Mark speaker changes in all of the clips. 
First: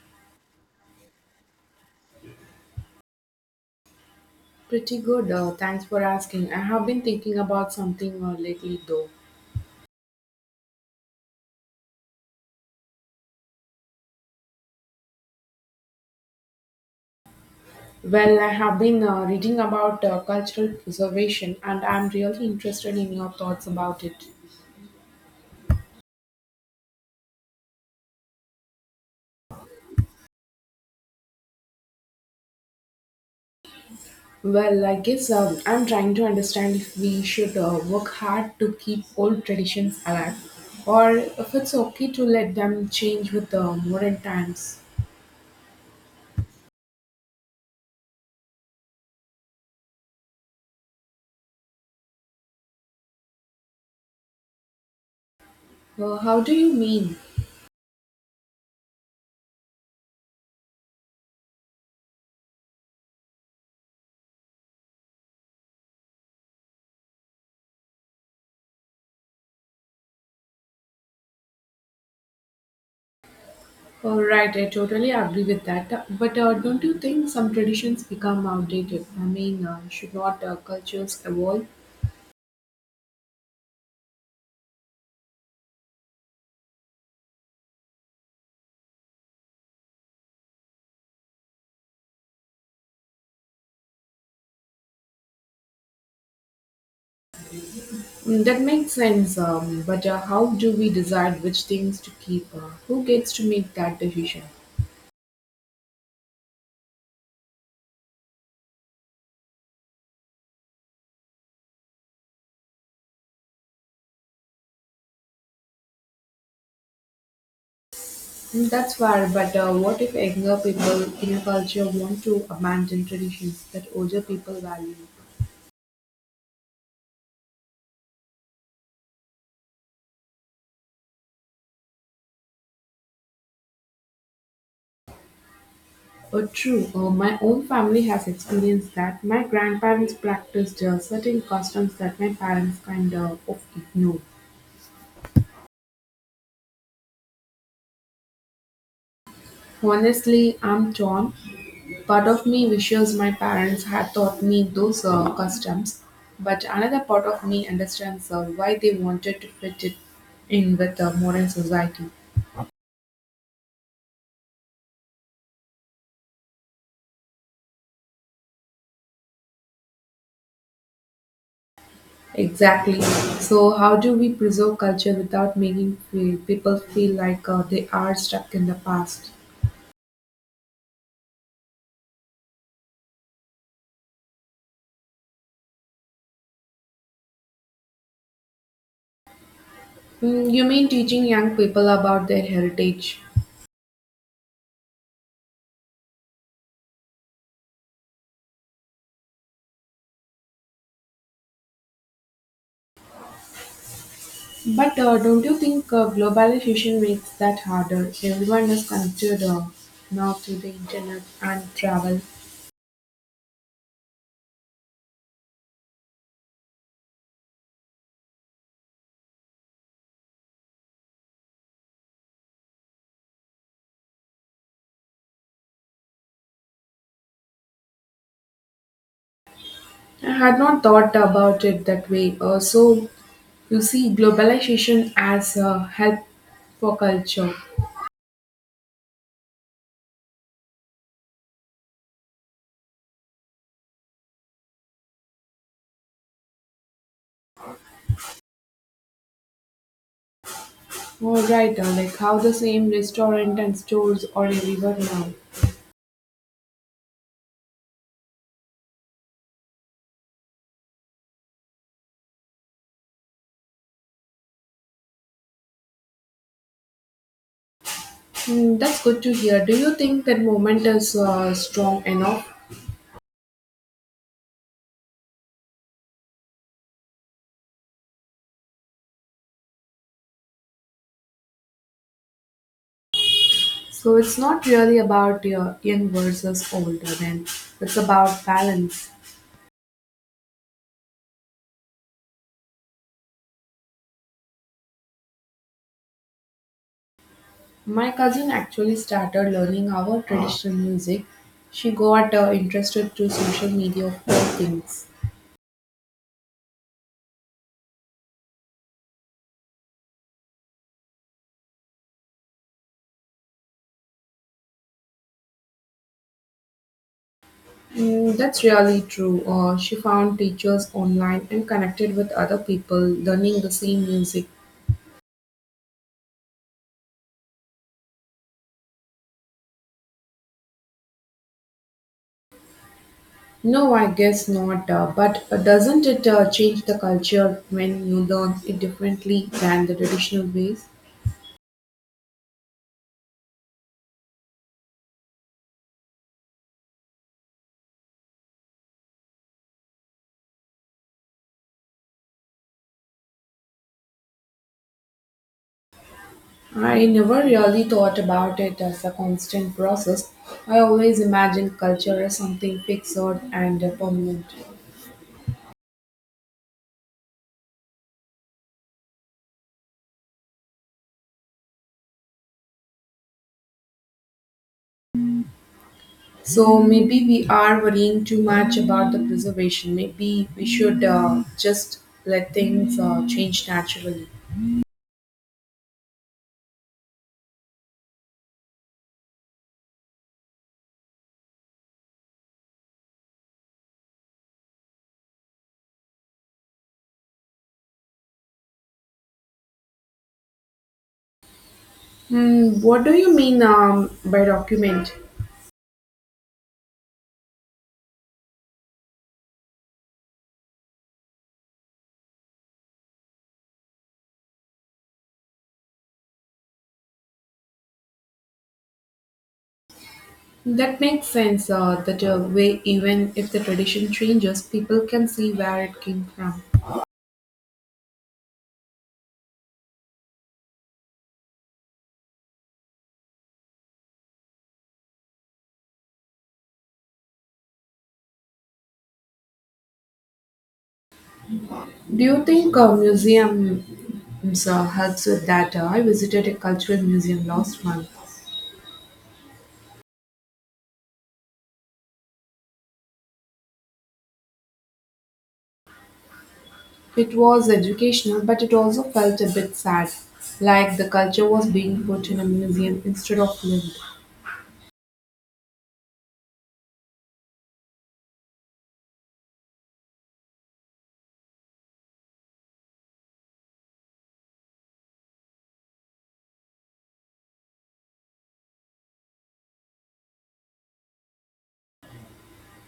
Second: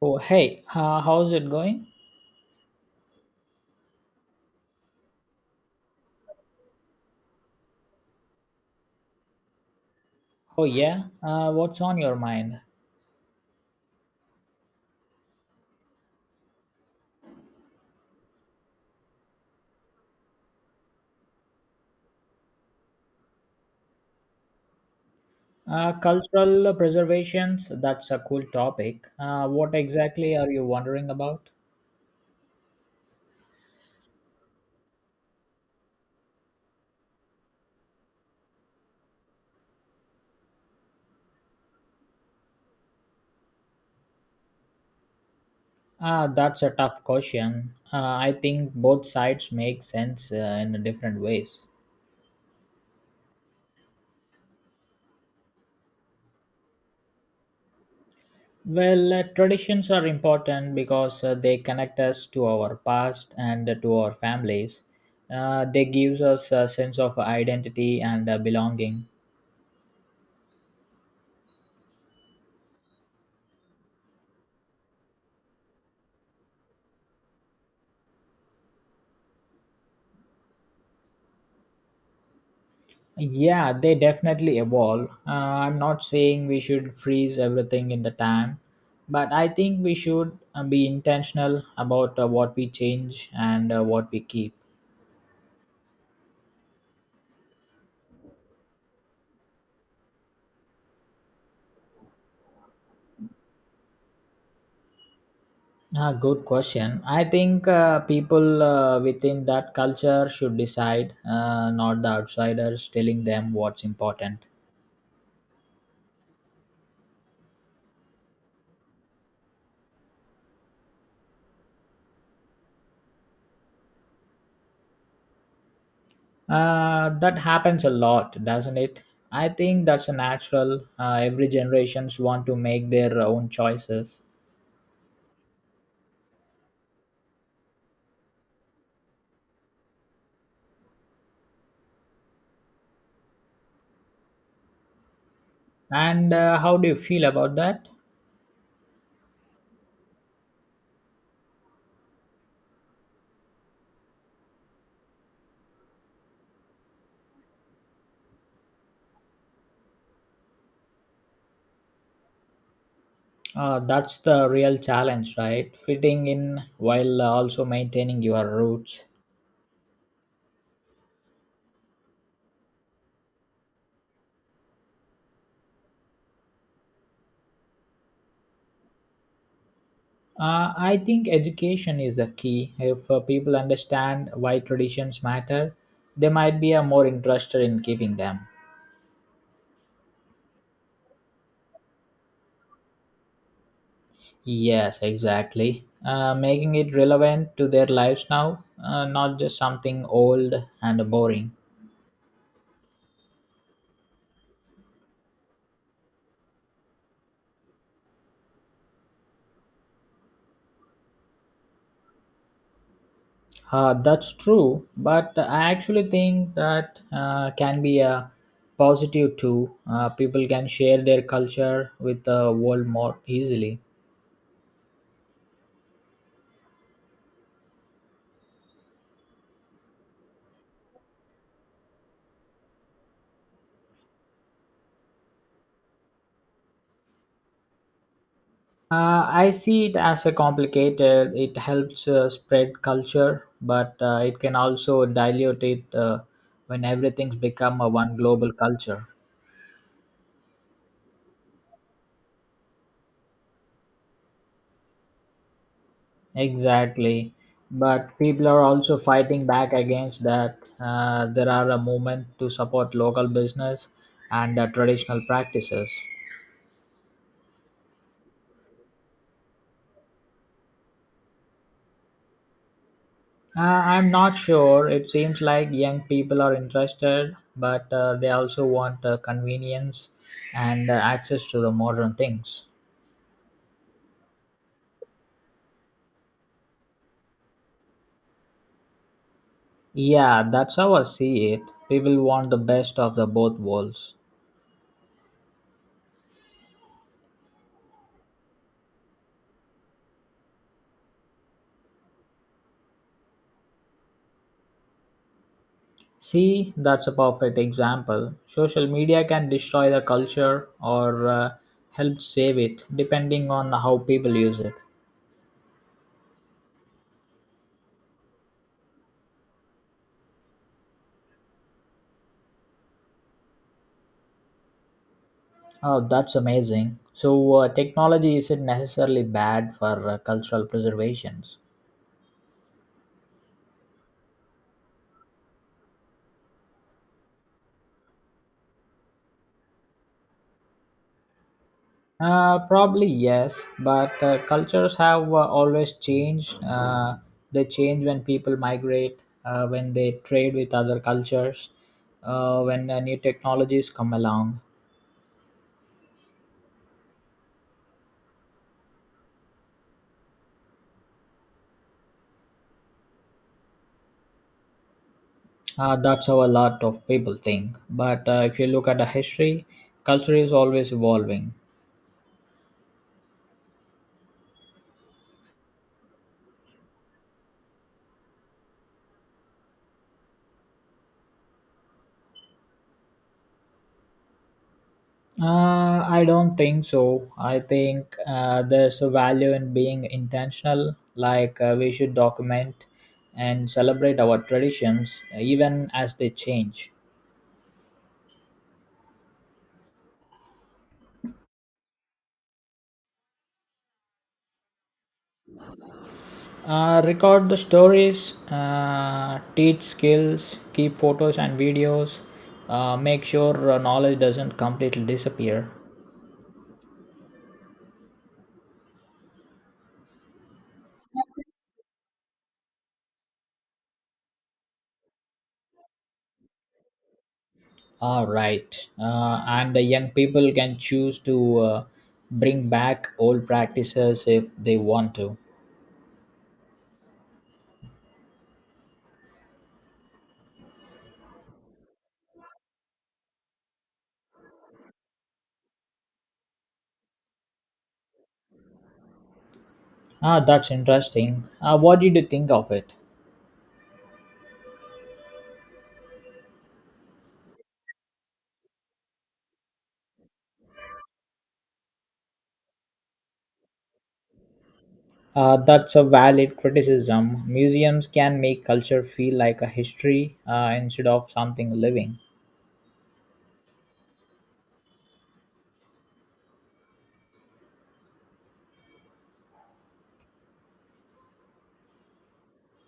Speaker 1: Oh, hey, how's it going?
Speaker 2: Pretty good, thanks for asking. I have been thinking about something lately though.
Speaker 1: Oh, yeah, what's on your mind?
Speaker 2: Well, I have been reading about cultural preservation, and I'm really interested in your thoughts about it.
Speaker 1: Cultural preservations, that's a cool topic. What exactly are you wondering about?
Speaker 2: Well, I guess I'm trying to understand if we should work hard to keep old traditions alive, or if it's okay to let them change with the modern times.
Speaker 1: Ah, that's a tough question. I think both sides make sense in different ways.
Speaker 2: How do you mean?
Speaker 1: Well, traditions are important because they connect us to our past and to our families. They gives us a sense of identity and belonging.
Speaker 2: Oh, right, I totally agree with that. But don't you think some traditions become outdated? I mean, should not cultures evolve?
Speaker 1: Yeah, they definitely evolve. I'm not saying we should freeze everything in the time, but I think we should be intentional about what we change and what we keep.
Speaker 2: Mm, that makes sense. But how do we decide which things to keep? Who gets to make that decision?
Speaker 1: Ah, good question. I think people within that culture should decide, not the outsiders telling them what's important.
Speaker 2: Mm, that's fair. But what if younger people in a culture want to abandon traditions that older people value?
Speaker 1: That happens a lot, doesn't it? I think that's a natural. Every generations want to make their own choices.
Speaker 2: Oh, true. My own family has experienced that. My grandparents practiced certain customs that my parents kind of ignored.
Speaker 1: And how do you feel about that?
Speaker 2: Honestly, I'm torn. Part of me wishes my parents had taught me those customs, but another part of me understands why they wanted to fit it in with the modern society.
Speaker 1: That's the real challenge, right? Fitting in while also maintaining your roots.
Speaker 2: Exactly. So, how do we preserve culture without making people feel like they are stuck in the past?
Speaker 1: I think education is the key. If people understand why traditions matter, they might be more interested in keeping them.
Speaker 2: Mm, you mean teaching young people about their heritage?
Speaker 1: Yes, exactly. Making it relevant to their lives now, not just something old and boring.
Speaker 2: But don't you think globalization makes that harder? Everyone is connected now to the internet and travel.
Speaker 1: That's true, but I actually think that can be a positive too. People can share their culture with the world more easily.
Speaker 2: I had not thought about it that way. So you see globalization as a help for culture.
Speaker 1: I see it as a complicated. It helps spread culture, but it can also dilute it when everything's become a one global culture.
Speaker 2: All right, like how the same restaurant and stores are everywhere now.
Speaker 1: Exactly. But people are also fighting back against that. There are a movement to support local business and traditional practices.
Speaker 2: Hmm, that's good to hear. Do you think that moment is strong enough?
Speaker 1: I'm not sure. It seems like young people are interested, but they also want convenience and access to the modern things.
Speaker 2: So it's not really about young versus older. Then it's about balance.
Speaker 1: Yeah, that's how I see it. People want the best of the both worlds.
Speaker 2: My cousin actually started learning our traditional music. She got interested through social media of all things.
Speaker 1: See, that's a perfect example. Social media can destroy the culture or help save it, depending on how people use it.
Speaker 2: Mm, that's really true. She found teachers online and connected with other people learning the same music.
Speaker 1: Oh, that's amazing. So, technology isn't necessarily bad for cultural preservations.
Speaker 2: No, I guess not. But doesn't it change the culture when you learn it differently than the traditional ways?
Speaker 1: Probably yes, but cultures have always changed. They change when people migrate, when they trade with other cultures, when new technologies come along.
Speaker 2: I never really thought about it as a constant process. I always imagined culture as something fixed and permanent.
Speaker 1: That's how a lot of people think. But if you look at the history, culture is always evolving.
Speaker 2: So maybe we are worrying too much about the preservation. Maybe we should just let things change naturally.
Speaker 1: I don't think so. I think there's a value in being intentional, like we should document and celebrate our traditions even as they change.
Speaker 2: Hmm, what do you mean by document?
Speaker 1: Record the stories, teach skills, keep photos and videos, make sure knowledge doesn't completely disappear.
Speaker 2: That makes sense. That way, even if the tradition changes, people can see where it came from.
Speaker 1: Ah, right. And the young people can choose to bring back old practices if they want to.
Speaker 2: Do you think a museum helps with that? I visited a cultural museum last month.
Speaker 1: Ah, that's interesting. What did you think of it?
Speaker 2: It was educational, but it also felt a bit sad, like the culture was being put in a museum instead of lived.
Speaker 1: That's a valid criticism. Museums can make culture feel like a history instead of something living.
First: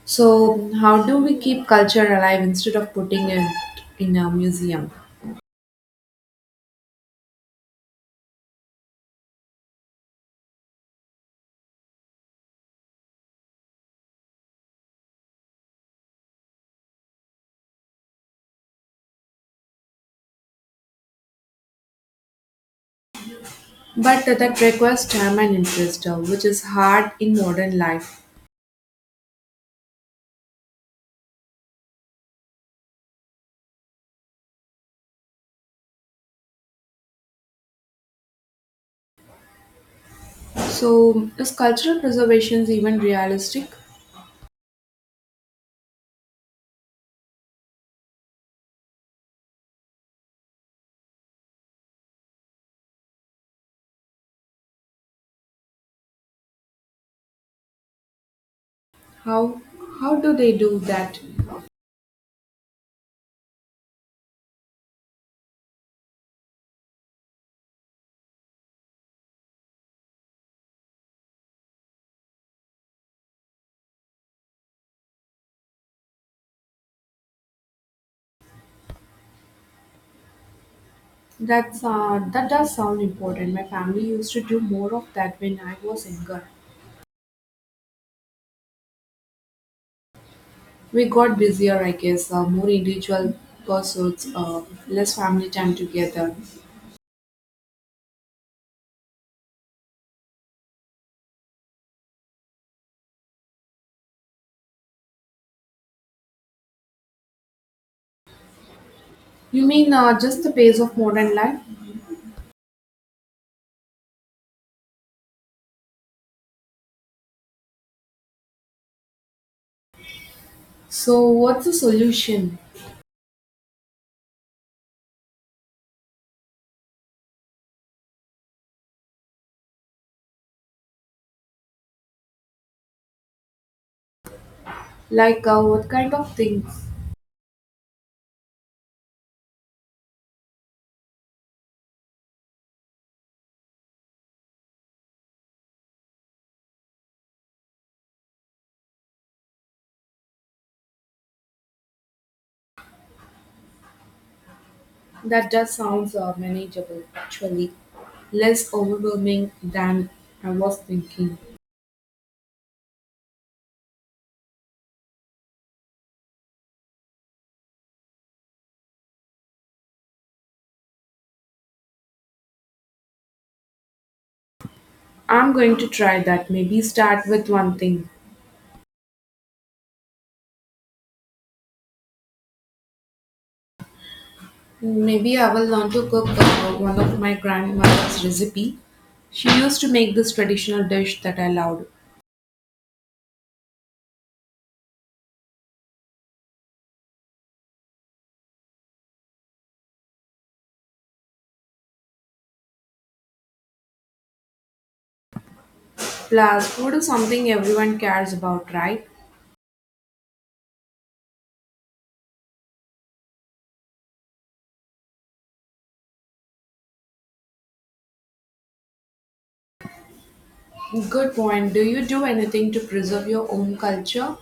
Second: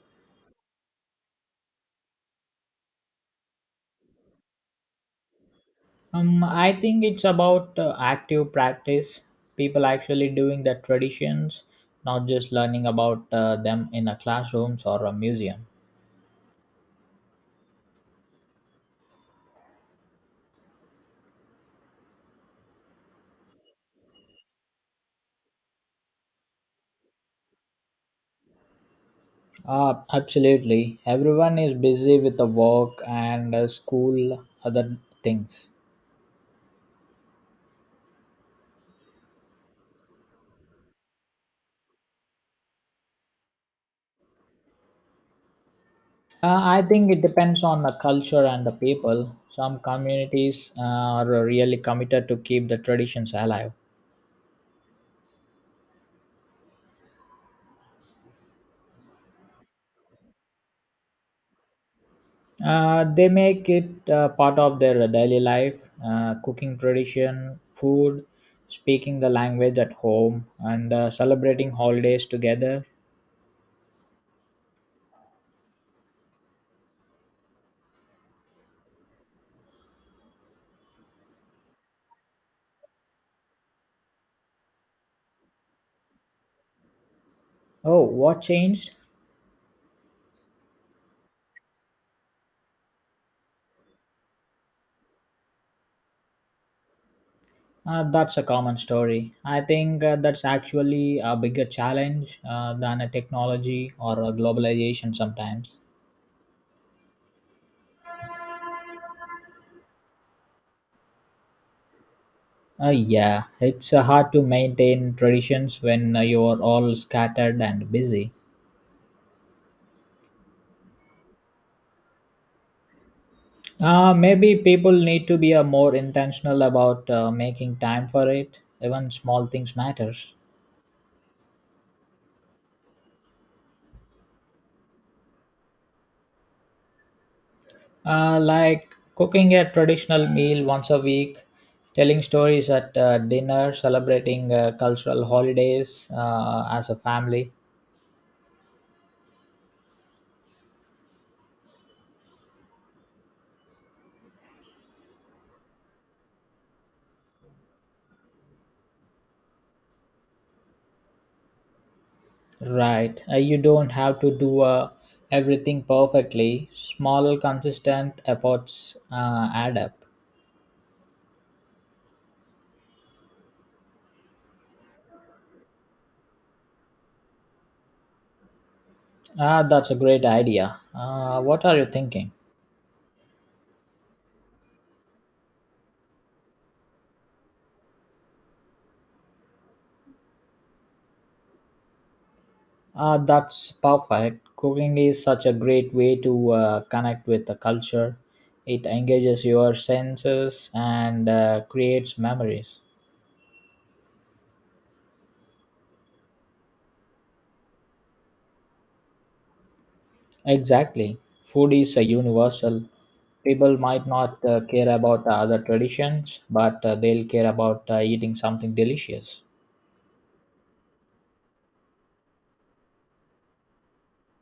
Speaker 2: So, how do we keep culture alive instead of putting it in a museum?
Speaker 1: I think it's about active practice, people actually doing the traditions, not just learning about them in a classrooms or a museum.
Speaker 2: But that requires time and interest, which is hard in modern life.
Speaker 1: Absolutely. Everyone is busy with the work and school, other things.
Speaker 2: So, is cultural preservation even realistic?
Speaker 1: I think it depends on the culture and the people. Some communities are really committed to keep the traditions alive.
Speaker 2: How how do they do that?
Speaker 1: They make it part of their daily life, cooking tradition, food, speaking the language at home, and celebrating holidays together.
Speaker 2: That's that does sound important. My family used to do more of that when I was younger.
Speaker 1: Oh, what changed?
Speaker 2: We got busier, I guess, more individual pursuits, less family time together.
Speaker 1: That's a common story. I think that's actually a bigger challenge than a technology or a globalization sometimes.
Speaker 2: You mean just the pace of modern life?
Speaker 1: Yeah, it's hard to maintain traditions when you're all scattered and busy.
Speaker 2: So, what's the solution?
Speaker 1: Maybe people need to be more intentional about making time for it. Even small things matters.
Speaker 2: Like, what kind of things?
Speaker 1: Like cooking a traditional meal once a week, telling stories at dinner, celebrating cultural holidays as a family.
Speaker 2: That just sounds manageable, actually. Less overwhelming than I was thinking.
Speaker 1: Right. You don't have to do everything perfectly. Small, consistent efforts add up.
Speaker 2: I'm going to try that. Maybe start with one thing.
Speaker 1: Ah, that's a great idea. What are you thinking?
Speaker 2: Maybe I will learn to cook one of my grandmother's recipe. She used to make this traditional dish that I loved.
Speaker 1: That's perfect. Cooking is such a great way to connect with the culture. It engages your senses and creates memories.
Speaker 2: Plus, food is something everyone cares about, right?
Speaker 1: Exactly. Food is a universal. People might not care about the other traditions, but they'll care about eating something delicious.
Speaker 2: Good point. Do you do anything to preserve your own culture?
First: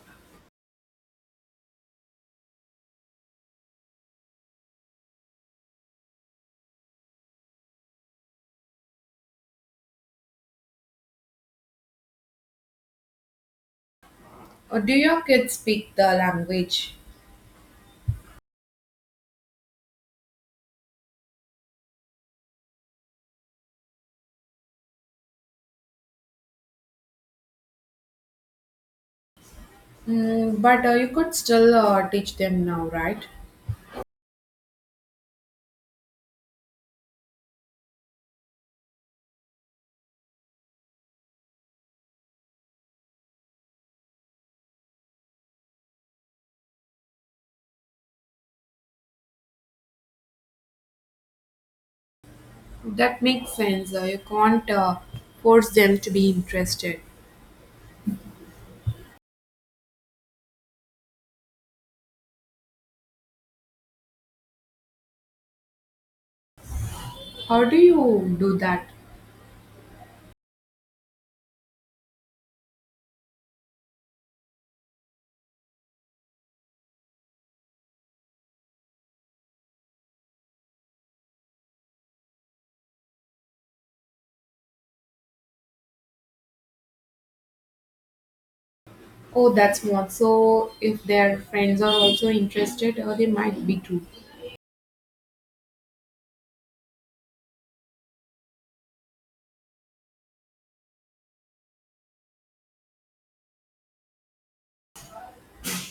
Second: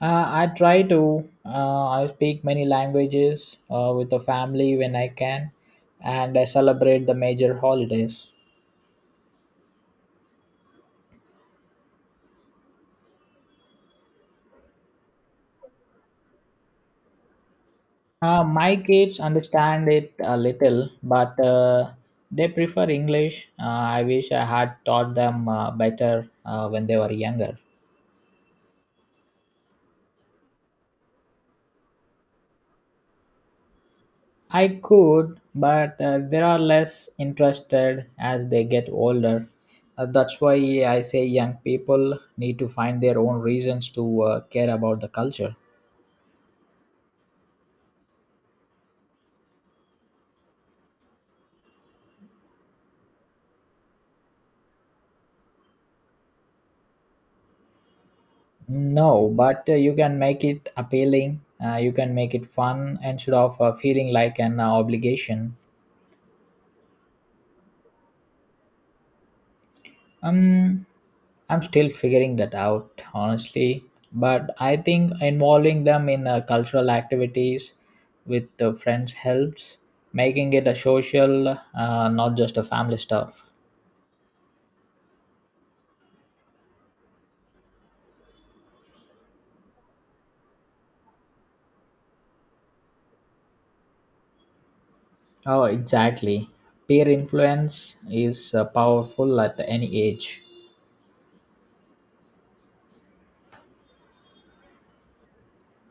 Speaker 1: I try to. I speak many languages with the family when I can, and I celebrate the major holidays.
Speaker 2: Or do your kids speak the language?
Speaker 1: My kids understand it a little, but they prefer English. I wish I had taught them better when they were younger.
Speaker 2: Mm, but you could still teach them now, right?
Speaker 1: I could, but they are less interested as they get older. That's why I say young people need to find their own reasons to care about the culture.
Speaker 2: That makes sense. You can't force them to be interested.
Speaker 1: No, but you can make it appealing. You can make it fun instead of feeling like an obligation.
Speaker 2: How do you do that?
Speaker 1: Um, I'm still figuring that out, honestly. But I think involving them in cultural activities with the friends helps, making it a social, not just a family stuff.
Speaker 2: Oh, that's smart. So, if their friends are also interested, or they might be too.
Speaker 1: Oh, exactly. Peer influence is powerful at any age.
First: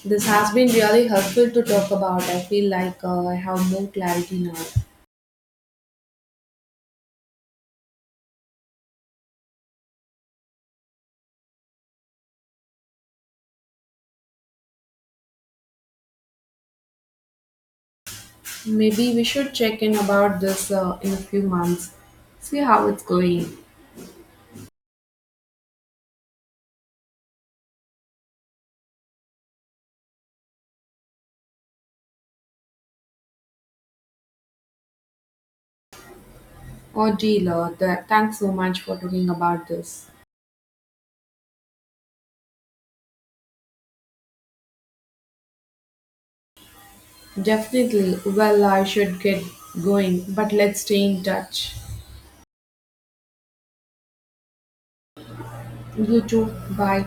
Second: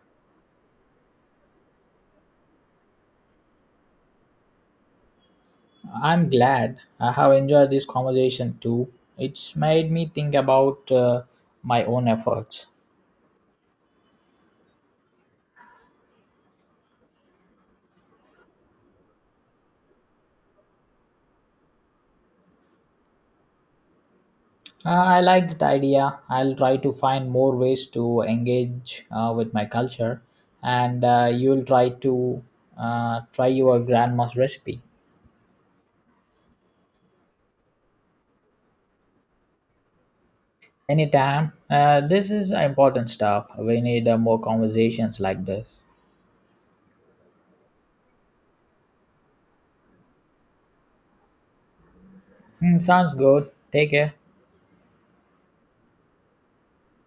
Speaker 2: This has been really helpful to talk about. I feel like I have more clarity now.
Speaker 1: I'm glad I have enjoyed this conversation too. It's made me think about my own efforts.
Speaker 2: Maybe we should check in about this in a few months, see how it's going.
Speaker 1: I like that idea. I'll try to find more ways to engage with my culture, and you'll try to try your grandma's recipe
Speaker 2: Oh, dear, thanks so much for talking about this.
Speaker 1: anytime. This is important stuff. We need more conversations like this.
Speaker 2: Definitely. Well, I should get going, but let's stay in touch.
Speaker 1: Mm, sounds good. Take care.
Speaker 2: You too. Bye.